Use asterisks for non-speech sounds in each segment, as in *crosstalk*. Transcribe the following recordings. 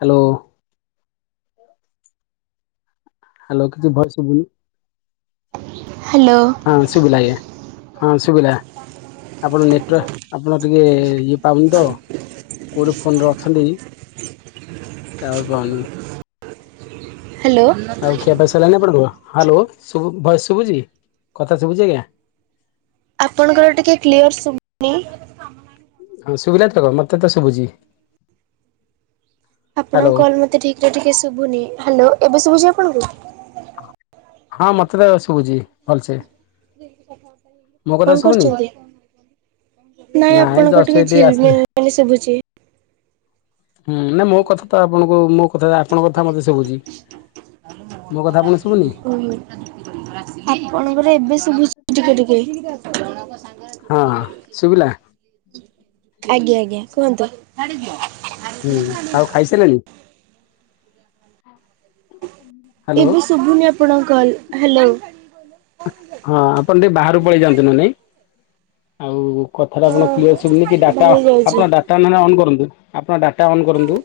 Hello. Hello କିଛି voice Subuddhi. *inaudible* ହଁ ଶୁଭିଲା ଆଜ୍ଞା ହଁ ଶୁଭିଲା ଆପଣ ନେଟୱର୍କ ଆପଣ ଟିକେ ଇଏ ପାଉନି ତ କୋଉଠି ଫୋନ ରେ ଅଛନ୍ତି। ଟୱର ପାଉନି ଆଉ ଖିଆ ପିଆ ସରିଲାଣି ଆପଣଙ୍କ ର ହାଲୋ ଭଏସ ଶୁଭୁଛି କଥା ଶୁଭୁଛି ଆଜ୍ଞା। ଆପଣଙ୍କର ଟିକେ କ୍ଲିଅର ଶୁଭନି। ହଁ ଶୁଭିଲା ତ? ମୋତେ ତ ଶୁଭୁଚି। ଆପଣଙ୍କ କଲ୍ ମୋତେ ଠିକରେ ଟିକେ ଶୁଭୁନି। ହ୍ୟାଲୋ ଏବେ ଶୁଭୁଛି ଆପଣଙ୍କୁ? ହଁ ମୋତେ ତ ଶୁଭୁଚି ଭଲସେ। ମୋ କଥା କଣ ଶୁଭୁନି କରୁଚନ୍ତି? ନାଇଁ ଆପଣଙ୍କ ଜଷ୍ଟ ଟିକେ ଏଇଠି ଆସିଲି ଝିଲମିଲ *inaudible* ଶୁଭୁଛି। ହୁଁ ନା ମୋ କଥା ତ, ଆପଣଙ୍କୁ ମୋ କଥା, ଆପଣଙ୍କ କଥା ମୋତେ ଶୁବୁଚି। ମୋ କଥା ଆପଣଙ୍କୁ ଶୁବୁନି? ଆପଣଙ୍କର ଏବେ ଶୁଭୁଚି ଟିକେ ଟିକେ। ହଁ ଶୁବିଲା? ଆଜ୍ଞା, ଆଜ୍ଞା, କୁହନ୍ତୁ। ହଁ, ଆଉ ଖାଇସାଲଣି? ଏବେ ଶୁଭୁନି ଆପଣଙ୍କ କଲ୍। ହ୍ୟାଲୋ। ହଁ ଆପଣ ଟିକେ ବାହାରକୁ ପଳେଇ ଯାଆନ୍ତୁ ନନେ। ଆଉ କଥାଟା ଆପଣ କ୍ଲିୟର୍ ଶୁବୁନି ହଁ କି, ଡାଟା ଭାଙ୍ଗି ଯାଉଛି ଆପଣ ଡାଟା ନହେଲେ ଅନ୍ କରନ୍ତୁ। ଆପଣ ଡା ଟା ଅନ୍ କରନ୍ତୁ।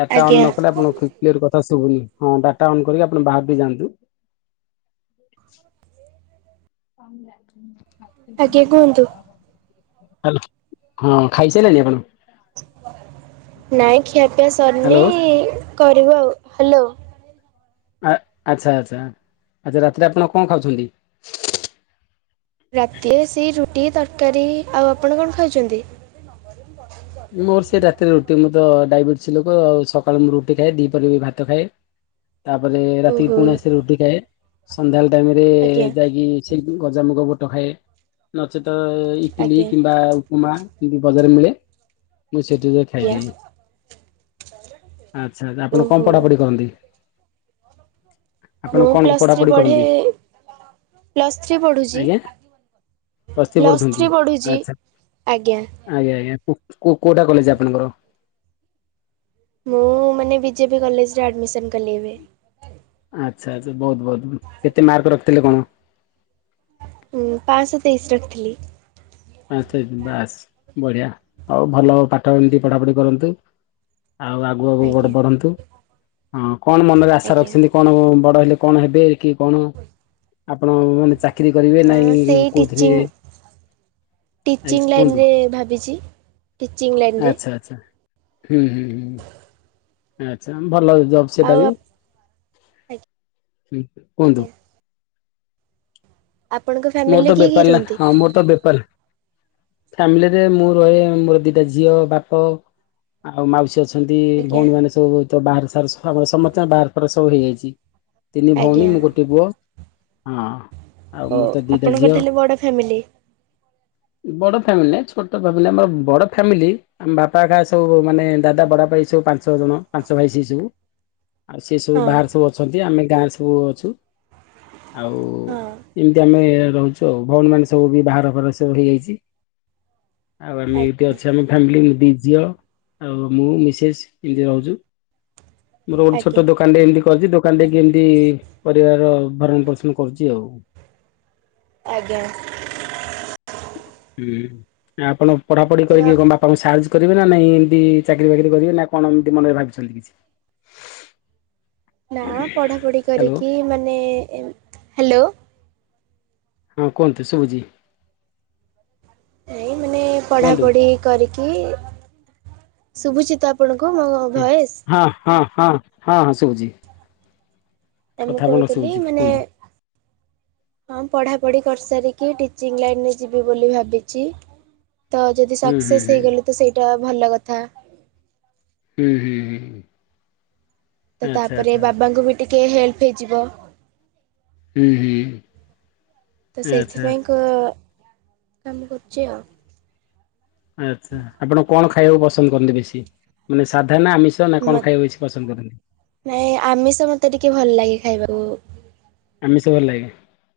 ଡାଟା ଅନ୍ ଆଜ୍ଞା ନ କଲେ ଆପଣଙ୍କ କି-କ୍ଲିୟର୍ କଥା ଶୁଭୁନି। ହଁ ଡାଟା ଅନ୍ କରିକି ଆପଣ ବାହାରକୁ ବି ଯାଆନ୍ତୁ। ହ *inaudible* ଆଜ୍ଞା କୁହନ୍ତୁ। ହାଲୋ, ହଁ ଖାଇ ସାଇଲେଣି ଆପଣ? ନାଇଁ ଖିଆ ପିଆ ସରିନି। ହାଲୋ କରିବୁ ଆଉ। ହାଲୋ ଆ, ଆଚ୍ଛା, ଆଚ୍ଛା, ଆଚ୍ଛା ରାତିରେ ଆପଣ କଣ ଖାଉଛନ୍ତି? ରାତିରେ ସେଇ ରୁଟି ତରକାରୀ। ଆଉ ଆପଣ କଣ ଖାଉଚନ୍ତି? ମୋର ସେଇ ରାତିରେ ରୁ କି ମୁଁ ତ ଡାଇବେଟିସ୍ ଲୋକ। ଆଉ ସକାଳୁ ମୁଁ ରୁଟି ଖାଏ। ଦିପରର ବି ଭାତ ଖାଏ। ତାପରେ ରାତିକି ଓହୋ ପୁଣି ଆସି ରୁଟି ଖାଏ। ସନ୍ଧ୍ୟାବେଳେ ଟାଇମ୍ ରେ ଆଜ୍ଞା ଯାଇକି ସେ ଗଜାମୁଗ ବୁଟ ଖାଏ। ନଚେତ ଇଟିଲି ଆଜ୍ଞା କିମ୍ବା ଉପମା *unintelligible* ବଜାରେ ମିଳେ। ମୁଁ ସେଠି ଯା ଆଜ୍ଞା ଖାଇଦେଇ। ଆଚ୍ଛା ଆପଣ ଓହୋ। କଣ ପଢାପଢି କରନ୍ତି? ମୁଁ ଆପଣ କଣ ପ୍ଲସ୍ ଥ୍ରୀ ପଢାପଢି ପଢ଼େ କରନ୍ତି? ପ୍ଲସ୍ ଥ୍ରୀ ପଢ଼ୁଛି ଆଜ୍ଞା? ପ୍ଲସ୍ ଥ୍ରୀ ପଢୁଛନ୍ତି। ଆଚ୍ଛା, ଆଜ୍ଞା ଆଜ୍ଞା, ଆଜ୍ଞା କୁ କୋ କୋଉଟା କଲେଜ୍ ଆପଣଙ୍କର? ମୁଁ ମାନେ ବିଜେପି କଲେଜ୍ ରେ ଆଡମିସନ୍ କଲି ଏବେ। ଆଚ୍ଛା ଆଚ୍ଛା ବହୁତ ବହୁତ କେତେ ମାର୍କ ରଖିଥିଲେ କଣ? ଉଁ ପାଁଶହ ତେଇଶି ରଖିଥିଲି। ଆଚ୍ଛା ବାସ୍ ବଢିଆ ଆଉ ଭଲ ପାଠ ଏମିତି ପଢାପଢି କରନ୍ତୁ। ଆଉ ଆଗକୁ ଆଗକୁ ଆଜ୍ଞା ବ-ବଢନ୍ତୁ। ହଁ କଣ ମନରେ ଆଶା ଆଜ୍ଞା। ରଖିସନ୍ତି? କଣ ବଡ ହେଲେ କଣ ହେବେ? କି କଣ? ଆପଣ ମାନେ ଚା କିରି କରିବେ ହଁ ନାଇଁ ସେଇ ଟିଚିଂ କୋଉଥିରେ ଆଜ୍ଞା ଟିଚିଂ ଲାଇନ୍ କୁହନ୍ତୁ? ରେ ଭାବିଚି। ଟିଚିଂ ଲାଇନ୍ ରେ। ଆଚ୍ଛା ଆଚ୍ଛା ହୁଁ, ହୁଁ, ହୁଁ, ଆଚ୍ଛା ଭଲ ଜବ୍ ଆଉ ସେଟା ବି। ଆପ- ହୁଁ, କୁହନ୍ତୁ। ଆଜ୍ଞା। ଆପଣଙ୍କ ମୋର ଫ୍ୟାମିଲିରେ ତ କିଏ କିଏ ବେପାର ନା। ରୁହନ୍ତି ଆମର ତ ବେପାର ଫ୍ୟାମିଲି ରେ ମୁଁ ରହେ ମୋର ଦିଟା ଝିଅ ବାପ ଆଉ ମାଉସୀ ଅଛ ଛନ୍ତି ଆଜ୍ଞା ଭଉଣୀମାନେ ସବୁ ତ ବାହାର ସାରୁସ। ଆମର ସମସ୍ତଙ୍କ ବାହାର ଫାର ସବୁ ହେଇଯାଇଚି। ତିନି ଭଉଣୀ ଆଜ୍ଞା। ମୁଁ ଗୋଟେ ପୁଅ। ହଁ ଆଉ ହଉ ମୁଁ ଆପଣଙ୍କର ତାହଲେ ବଡ ଫ୍ୟାମିଲି? ହ *inaudible* ବଡ ଫ୍ୟାମିଲି ନାଇ ଛୋଟ ଫ୍ୟାମିଲି। ଆମର ବଡ ଫ୍ୟାମିଲି ଆମ ବାପା ଏକା ସବୁ ମାନେ ଦାଦା ବଡବାପା ଏଇ ସ ତ ପାଞ୍ଚ ଜଣ ପାଞ୍ଚ ଭାଇ ସିଏ ସବୁ। ଆଉ ସେ ସବୁ ହଁ ବାହାରେ ସବୁ ଅଛନ୍ତି ଆମେ ଗାଁରେ ସବୁ ଅଛୁ ଆଉ ହଁ ଆମେ ରହୁଛୁ ଆଉ ଭଉଣୀ ମାନେ ସବୁ ବି ବାହାଘର ଫାଘର ସବୁ ହେଇଯାଇଛି। ଆଉ ଆମେ ଆ ଏଇଠି ଅଛୁ ଆମ ଫ୍ୟାମିଲି ଦି ଝିଅ ଆଉ ମୁଁ ମିସେସ ଏମିତି ରହୁଛୁ। ମୋର ଗୋଟେ ଆଜ୍ଞା ଛୋଟ ଦୋକାନ ରଟେ ଏମିତି କରିଛି ଦୋକାନ ଟା ବି ଏମିତି ପରିବାର ଭରଣ ପୋଷଣ କରୁଛି ଆଉ। ଆଜ୍ଞା। ହୁଁ ଆପଣ ପଢାପଢି ତ କରିକି କଣ ଆପ- ବାପାଙ୍କୁ ସାହାଯ୍ୟ କରିବେ ନା ନାଇଁ ଏମତି ଚାକିରି ଫାକିରି କରିବେ ନା କଣ ଏମିତି ମନରେ ଭାବିଛନ୍ତି କିଛି? ନା ପଢାପଢି ହ୍ୟାଲୋ କରିକି ମାନେ ହାଲୋ ହଁ କୁହନ୍ତୁ ଶୁଭୁଛି। ନାଇଁ ମାନେ କୁହନ୍ତୁ। ପଢାପଢି କରିକି ଶୁଭୁଛିତ ଆପଣଙ୍କ? କଣ ଭଏସ? ହଁ ହଁ ହଁ ହଁ ସୁବୁଛି। ନାଇଁ ମୁଁ କଥା ଅପଣଂକ କହୁଥିଲି ଶୁଭୁଛି ମାନେ କୁହନ୍ତୁ। ହଁ ପଢ଼ାପଢ଼ି କରିସାରିକି ଟିଚିଂ ଲାଇନରେ ଯିବି ବୋଲି ଭାବିଛି ତ ଯଦି ହୁଁ ହୁଁ ସକ୍ସେସ୍ ହୁଁ ହେଇଗଲି ତ ସେଇଟା ଭଲ କଥା। ହୁଁ ହୁଁ ହୁଁ। ତ ଆଚ୍ଛା ତାପରେ ଆଚ୍ଛା ବାବାଙ୍କୁ ବି ଟିକେ ହେଲ୍ପ ହେଇଯିବ। ହୁଁ ହୁଁ। ତ ଆଚ୍ଛା। ସେଇଥିପାଇଁ କାମ କରୁଛି ଆଉ। ଆଚ୍ଛା ଆପଣ କଣ ଖାଇବାକୁ ପସନ୍ଦ କରନ୍ତି ବେଶୀ ମାନେ ସା ମତେ ନାଇଁ ଆମିଷ ମତେ ଟିକେ ଭଲ ଲାଗେ ଖାଇବାକୁ। ଆମିଷ ଭଲ ଲାଗେ?